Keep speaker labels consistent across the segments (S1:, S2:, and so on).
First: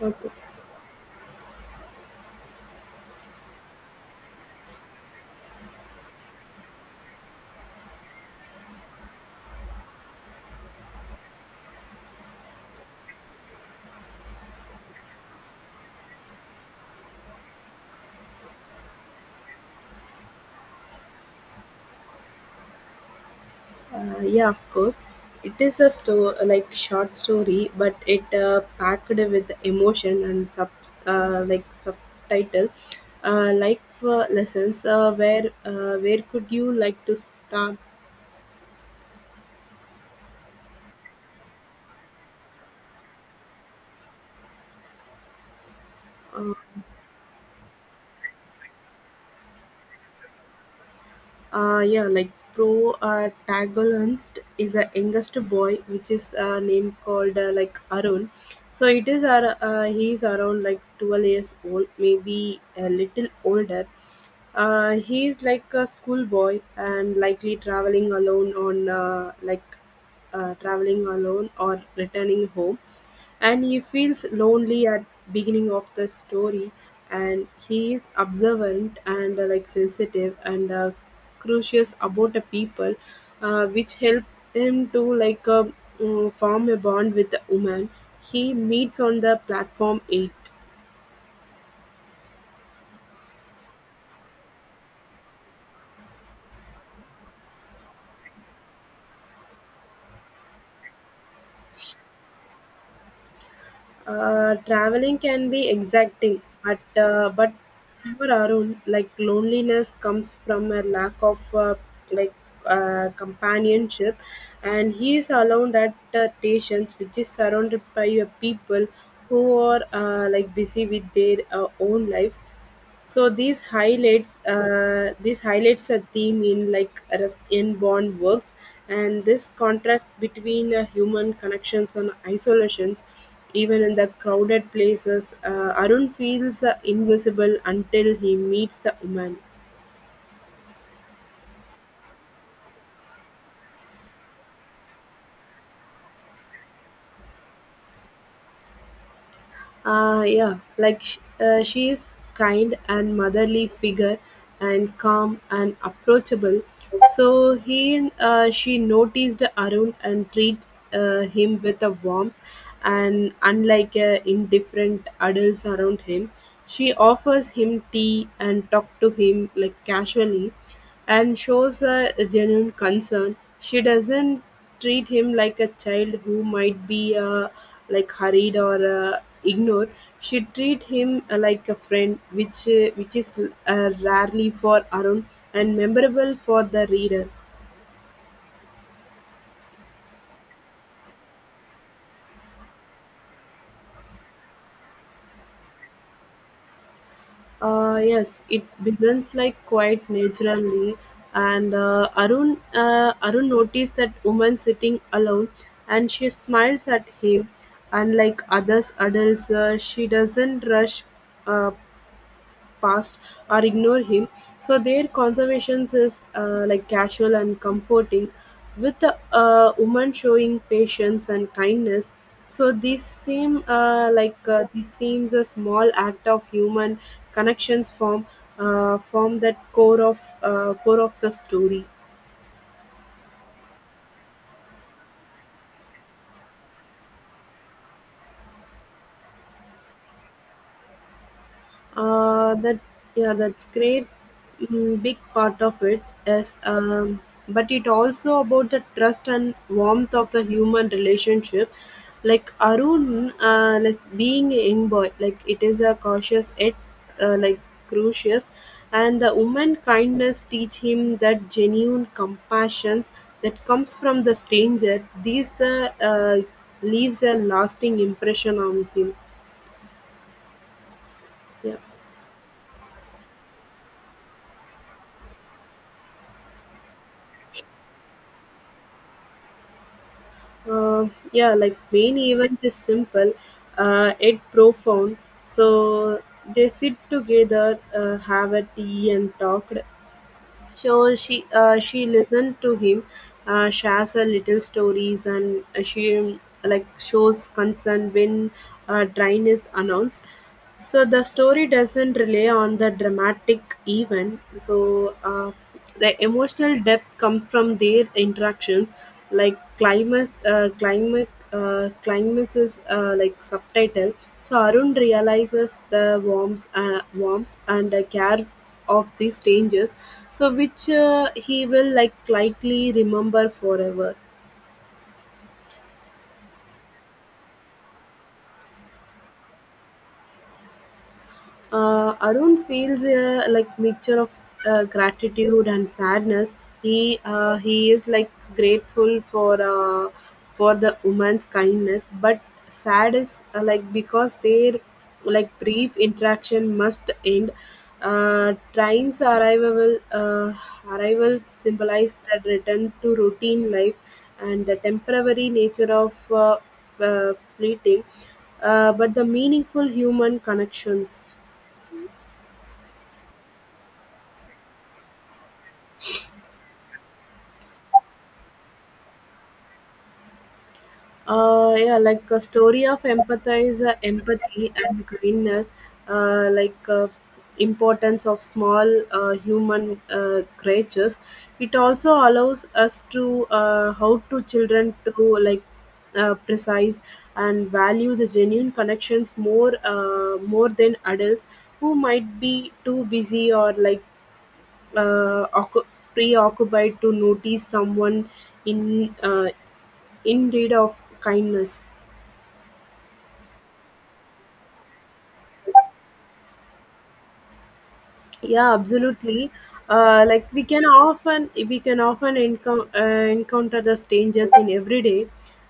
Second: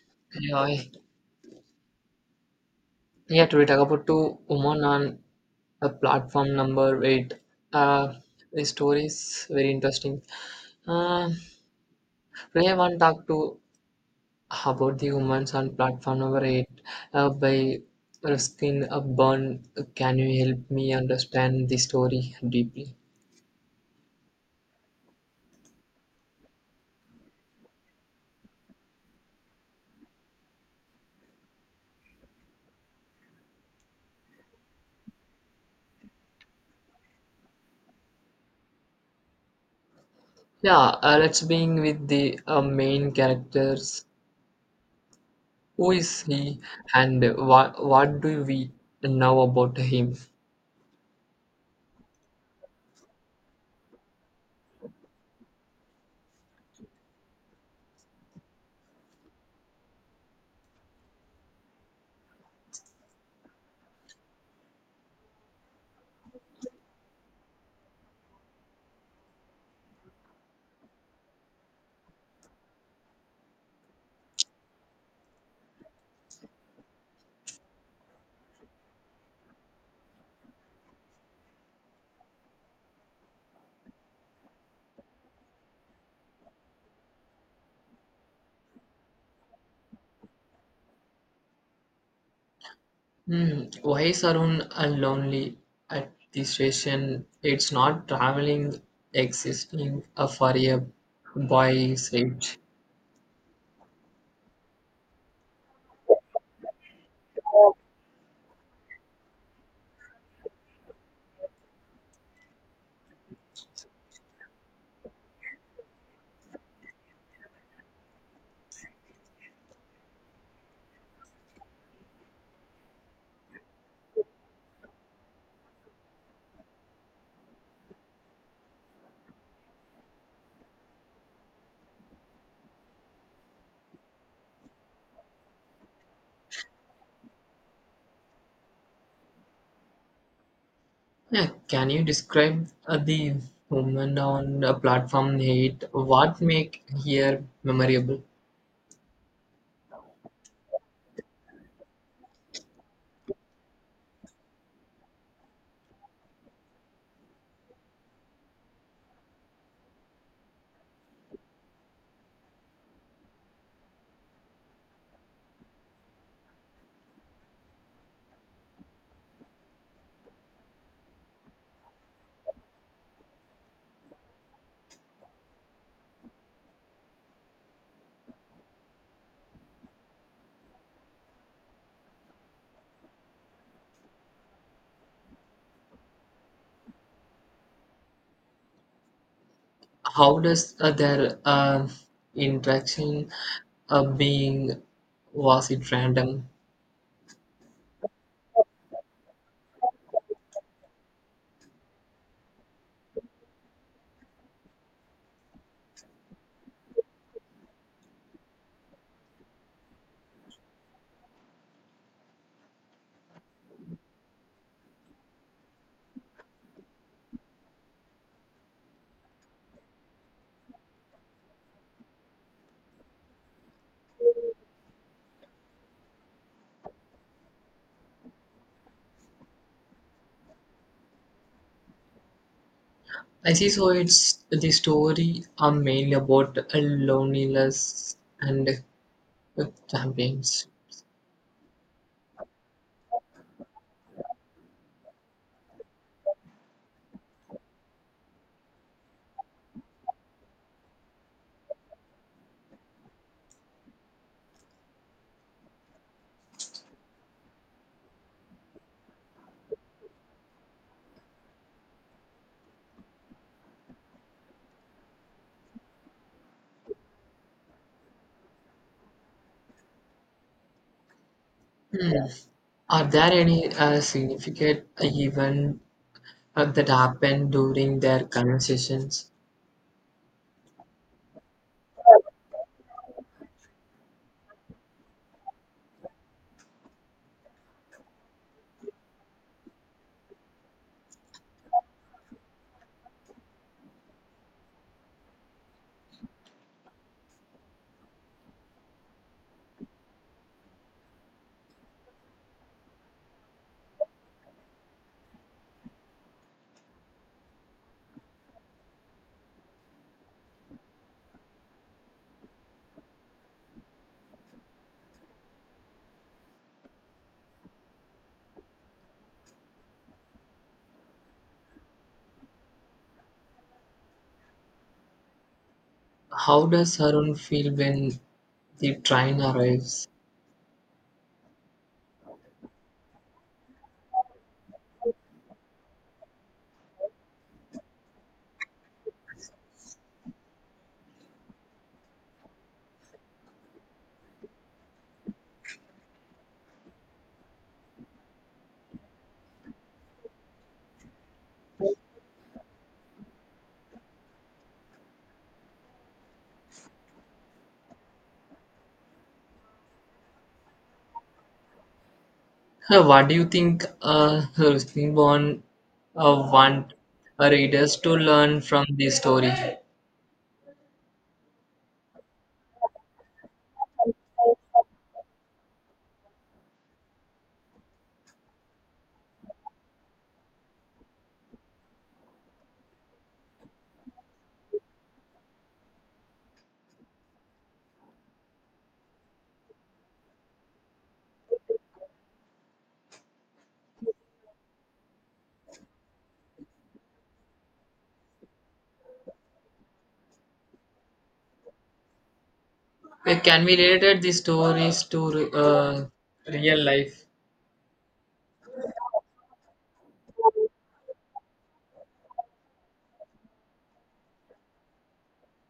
S1: But,
S2: Yeah, yeah. Today talk about two women on a platform number 8. Uh, the story is very interesting. Uh, Today I want to talk to about the women on platform number 8. By Ruskin Byrne. Can you help me understand the story deeply?
S1: yeah, of course. It is a like short story, but it packed with emotion and sub like subtitle, like for lessons. Where could you like to start?
S2: Yeah, let's begin with the main characters. Who is he, and what do we know about him?
S1: Yeah, like protagonist is a youngest boy, which is named called like Arun. So it is he is around like 12 years old, maybe a little older. He is like a schoolboy and likely traveling alone or returning home, and he feels lonely at beginning of the story, and he is observant and like sensitive and curious about the people which help him to form a bond with the woman he meets on the platform 8.
S2: Hmm. Why is Arun and lonely at the station? It's not traveling, existing for a boy's age.
S1: Traveling can be exacting, but for Arun, like loneliness comes from a lack of like companionship, and he is alone at the stations, which is surrounded by people who are like busy with their own lives. So these highlights a theme in like Rust in Bond works, and this contrast between human connections and isolations, even in the crowded places, Arun feels invisible until he meets the woman.
S2: Yeah, can you describe the woman on platform 8? What make here memorable?
S1: She is kind and motherly figure, and calm and approachable. So he and she noticed Arun and treat him with a warmth, and unlike indifferent adults around him, she offers him tea and talk to him like casually, and shows a genuine concern. She doesn't treat him like a child who might be like hurried or ignored. She treat him like a friend which is rarely for Arun and memorable for the reader.
S2: How does their interaction being was it random?
S1: Yes, it begins like quite naturally and Arun noticed that woman sitting alone, and she smiles at him. Unlike others adults, she doesn't rush uh, past or ignore him. So their conversations is like casual and comforting with a woman showing patience and kindness. So these seem like this seems a small act of human connections form that core of the story.
S2: I see. So it's the story are mainly about loneliness and with campaigns.
S1: That Yeah, that's great. Big part of it is, but it also about the trust and warmth of the human relationship. Like Arun, like being a young boy, like it is a cautious yet like crucious, and the woman kindness teach him that genuine compassion that comes from the stranger. These Leaves a lasting impression on him. Yeah.
S2: Hmm. Are there any significant event that happened during their conversations?
S1: Yeah, like main event is simple, yet profound. So they sit together, have a tea and talked. So she listened to him, shares her little stories, and she like shows concern when drain is announced. So the story doesn't rely on the dramatic event. The emotional depth comes from their interactions. Like climates is like subtitle. So Arun realizes the warmth and the care of these strangers, so which he will like likely remember forever.
S2: How does Arun feel when the train arrives?
S1: Arun feels like mixture of gratitude and sadness. He is like grateful for the woman's kindness, but sad is like because their like brief interaction must end. Trains arrival arrival symbolized that return to routine life and the temporary nature of fleeting, but the meaningful human connections.
S2: What do you think Rushdie want readers to learn from this story?
S1: Yeah like a story of empathize empathy and kindness, uh like uh, importance of small human creatures. It also allows us to how to children to precise and value the genuine connections more more than adults who might be too busy or like uh, occu- preoccupied to notice someone in uh, in need of kindness.
S2: Can we relate the stories to real life?
S1: Yeah, absolutely. We can often encounter the strangers in everyday.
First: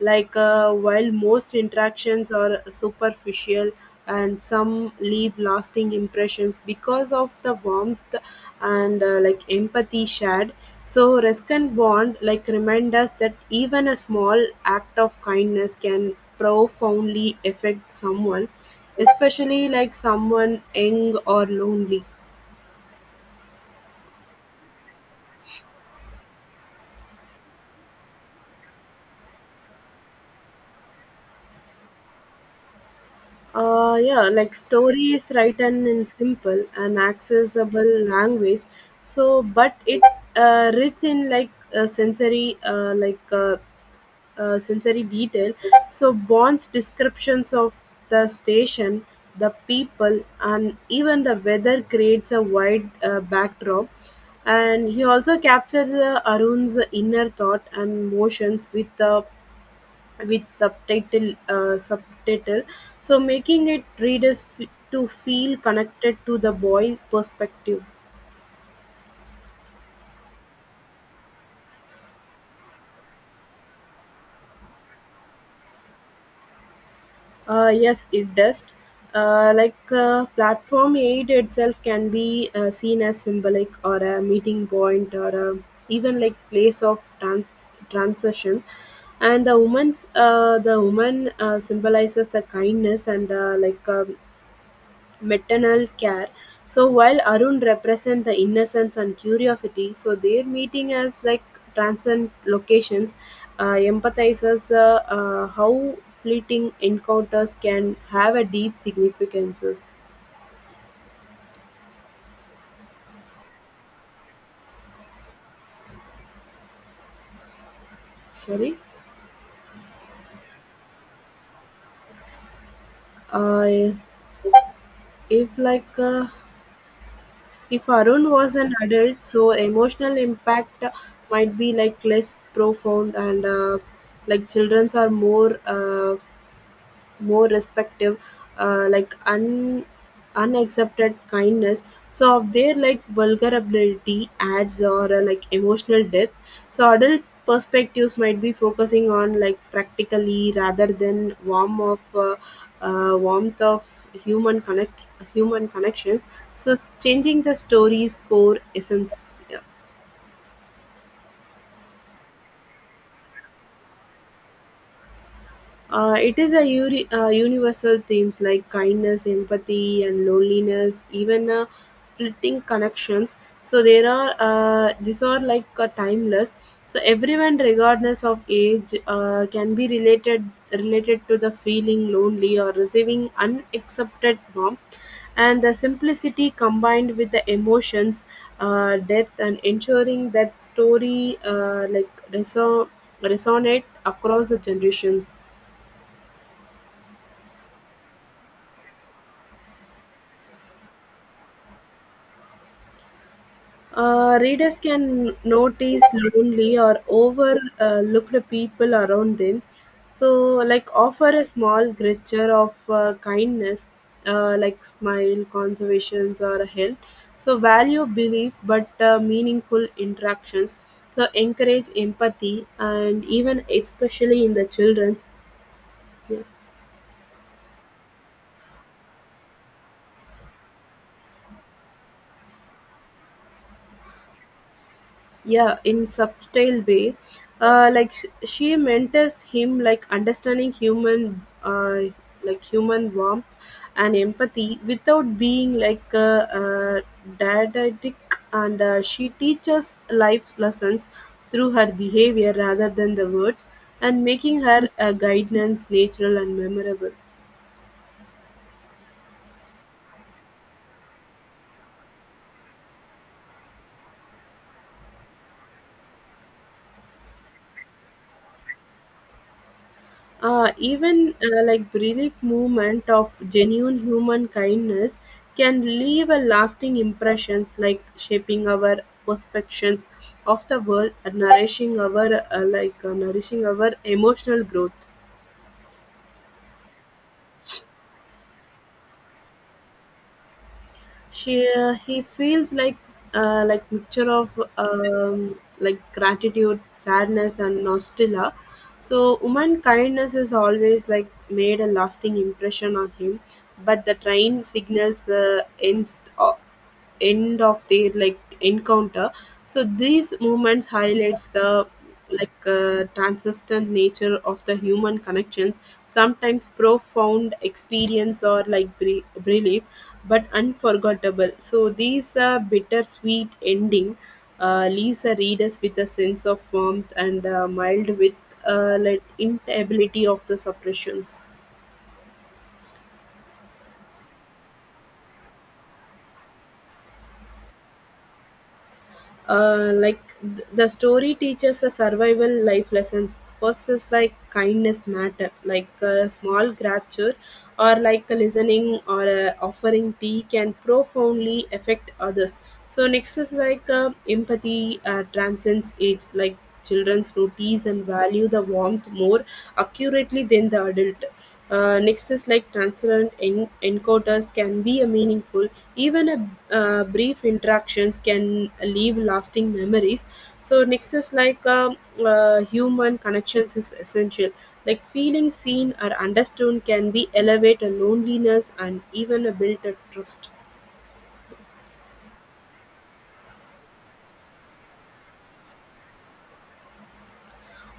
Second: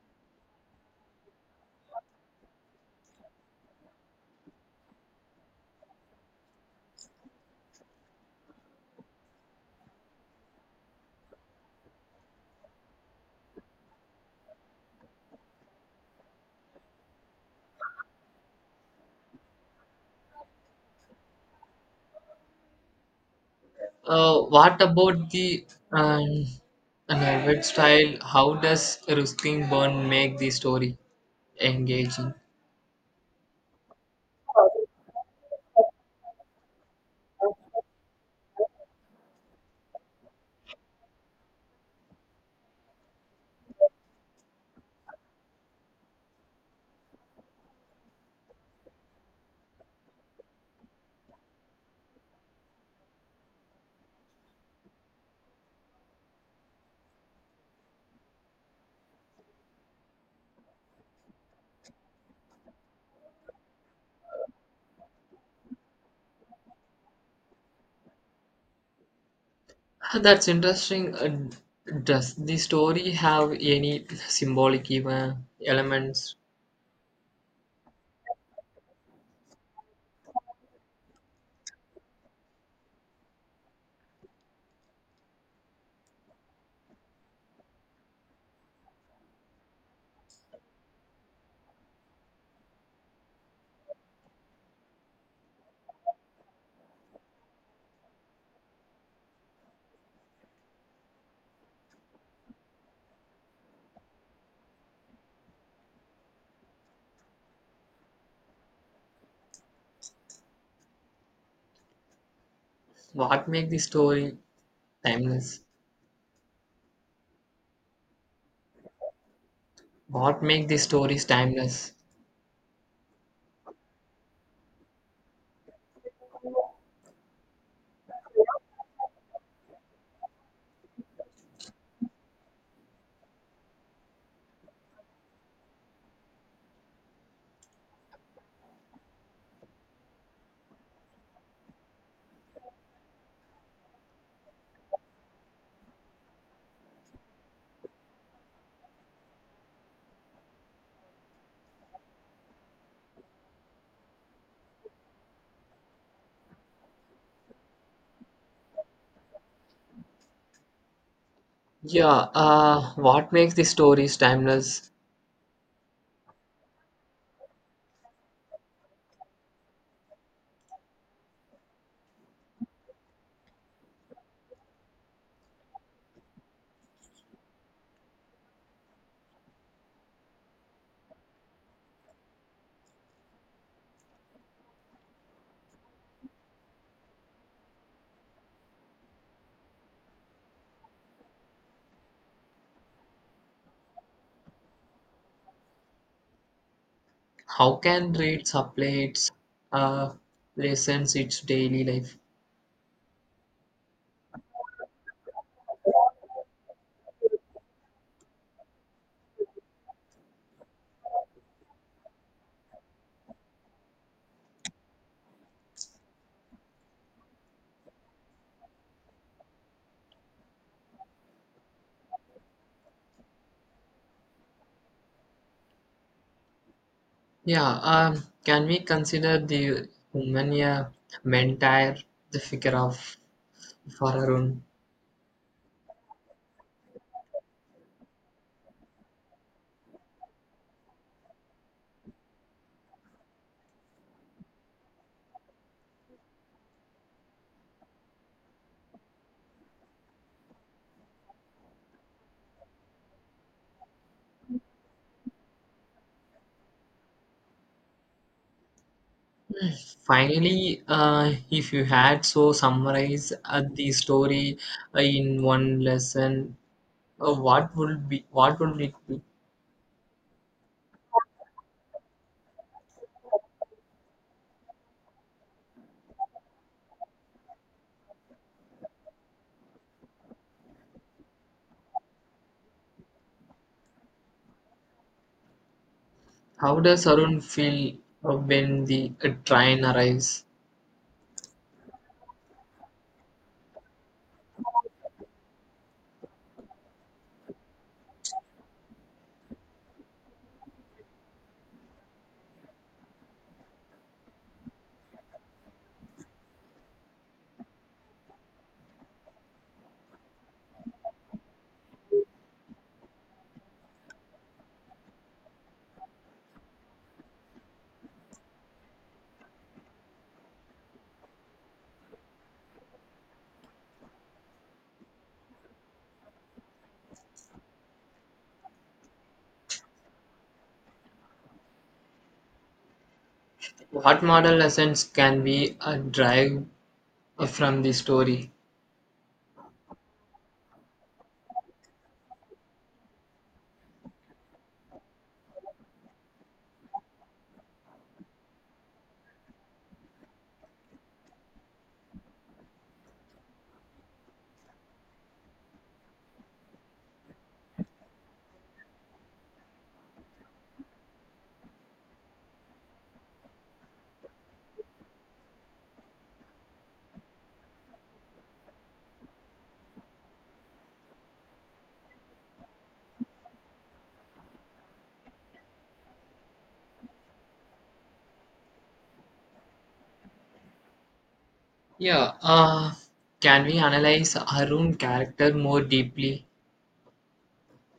S1: While most interactions are superficial and some leave lasting impressions because of the warmth and like empathy shared, so risk and bond like remind us that even a small act of kindness can profoundly affect someone, especially like someone young or lonely.
S2: What about the um, narrative style? How does Ruskin Bond make the story engaging?
S1: Yeah, like story is written in simple and accessible language. So, but it rich in uh, sensory, uh, like uh, sensory detail. So bonds descriptions of the station, the people, and even the weather creates a wide backdrop. And he also captures Arun's inner thought and emotions with the with subtitle, so making it readers to feel connected to the boy perspective.
S2: Ah, that's interesting. Does the story have any symbolic even elements?
S1: Yes, it does. Platform aid itself can be seen as symbolic or a meeting point or a, even like place of transition, and the woman symbolizes the kindness and maternal care. So while Arun represent the innocence and curiosity, so their meeting as like transcend locations empathizes how fleeting encounters can have a deep significances.
S2: What make the story timeless?
S1: Sorry.
S2: What make the stories timeless?
S1: uh, if if Arun was an adult, so emotional impact might be like less profound and like childrens are more. More respective like un unaccepted kindness, so of their like vulnerability adds or like emotional depth. So adult perspectives might be focusing on like practically rather than warmth of human connections, so changing the story's core essence.
S2: Yeah, what makes the stories timeless?
S1: It is a universal themes like kindness, empathy, and loneliness, even fleeting connections. So there are these are timeless. So everyone, regardless of age, can be related to the feeling lonely or receiving unaccepted norm. And the simplicity combined with the emotions, depth, and ensuring that story like resonate across the generations.
S2: How can reads apply its uh, lessons its daily life?
S1: Readers can notice lonely or overlooked people around them. So, like, offer a small gesture of kindness, like smile, conservations, or help. So, value belief but meaningful interactions. So, encourage empathy and even especially in the children's. Yeah.
S2: Yeah, can we consider the Humania Mentire, the figure of Fararun?
S1: Yeah, in subtle way, she mentors him like understanding human like human warmth and empathy without being didactic, and she teaches life lessons through her behavior rather than the words, and making her a guidance natural and memorable.
S2: Finally, if you had so summarize the story in one lesson, what would it be?
S1: Even like brief movement of genuine human kindness can leave a lasting impressions, like shaping our perceptions of the world and nourishing our emotional growth.
S2: How does Arun feel when the train arrives?
S1: She He feels like mixture of like gratitude, sadness, and nostalgia. So woman kindness is always like made a lasting impression on him, but the train signals the end of their like encounter. So these movements highlights the transcendent nature of the human connections. Sometimes profound experience or like belief, but unforgettable. So these bittersweet ending leaves the readers with a sense of warmth and mild with like inability of the suppressions.
S2: What moral lessons can we drive from the story?
S1: Like the story teaches a survival life lessons. First is like kindness matter, like a small gratitude or like a listening or a offering tea can profoundly affect others. So next is like empathy transcends age, like children's routines and value the warmth more accurately than the adult. Next is like transparent encoders can be a meaningful. Even a brief interactions can leave lasting memories. So next is human connections is essential. Like feeling seen or understood can be elevate a loneliness and even a built a trust.
S2: Yeah, can we analyze Arun character more deeply?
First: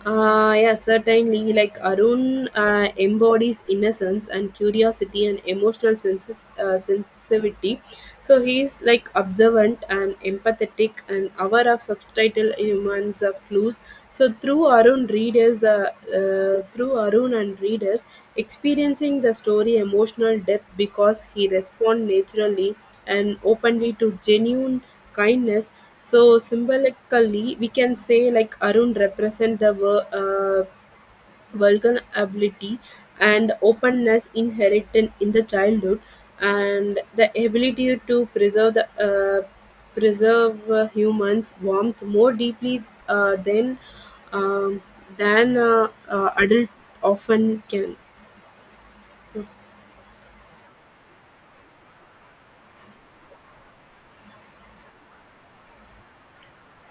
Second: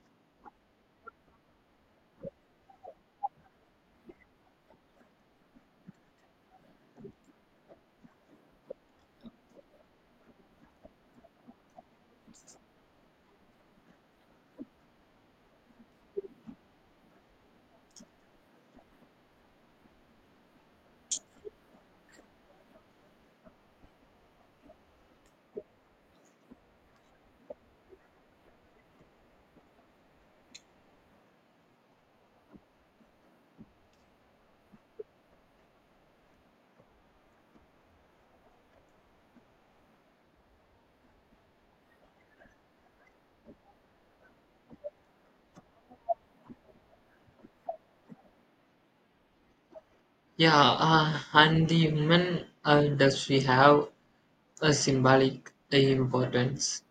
S1: Yeah, certainly. Like Arun embodies innocence and curiosity and emotional sensitivity. So he's like observant and empathetic and aware of subtitle humans clues. So through Arun and readers experiencing the story emotional depth because he responds naturally and openly to genuine kindness. So symbolically, we can say like Arun represent the vulnerability and openness inherited in the childhood, and the ability to preserve humans' warmth more deeply than um, adult often can.
S2: Yeah, and the human industry have a symbolic importance.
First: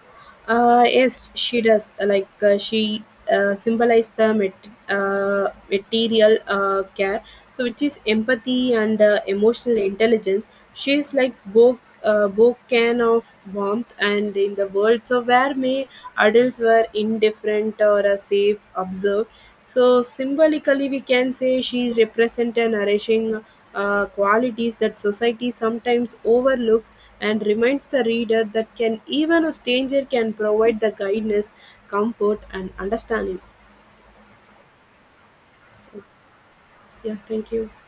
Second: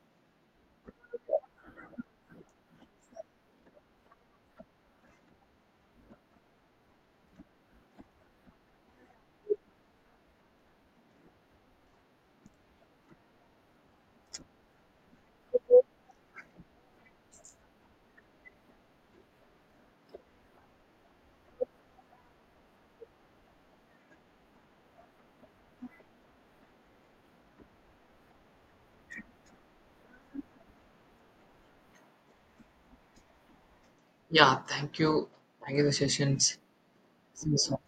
S1: Yes, she does. Like she symbolizes the material care, so which is empathy and emotional intelligence. She is like both can of warmth and in the world. So where may adults were indifferent or safe observed. So symbolically, we can say she represents nourishing qualities that society sometimes overlooks and reminds the reader that can even a stranger can provide the guidance, comfort, and understanding.
S2: Yeah, thank you. Thank you, the sessions.
S1: Yeah, thank you.
S2: So,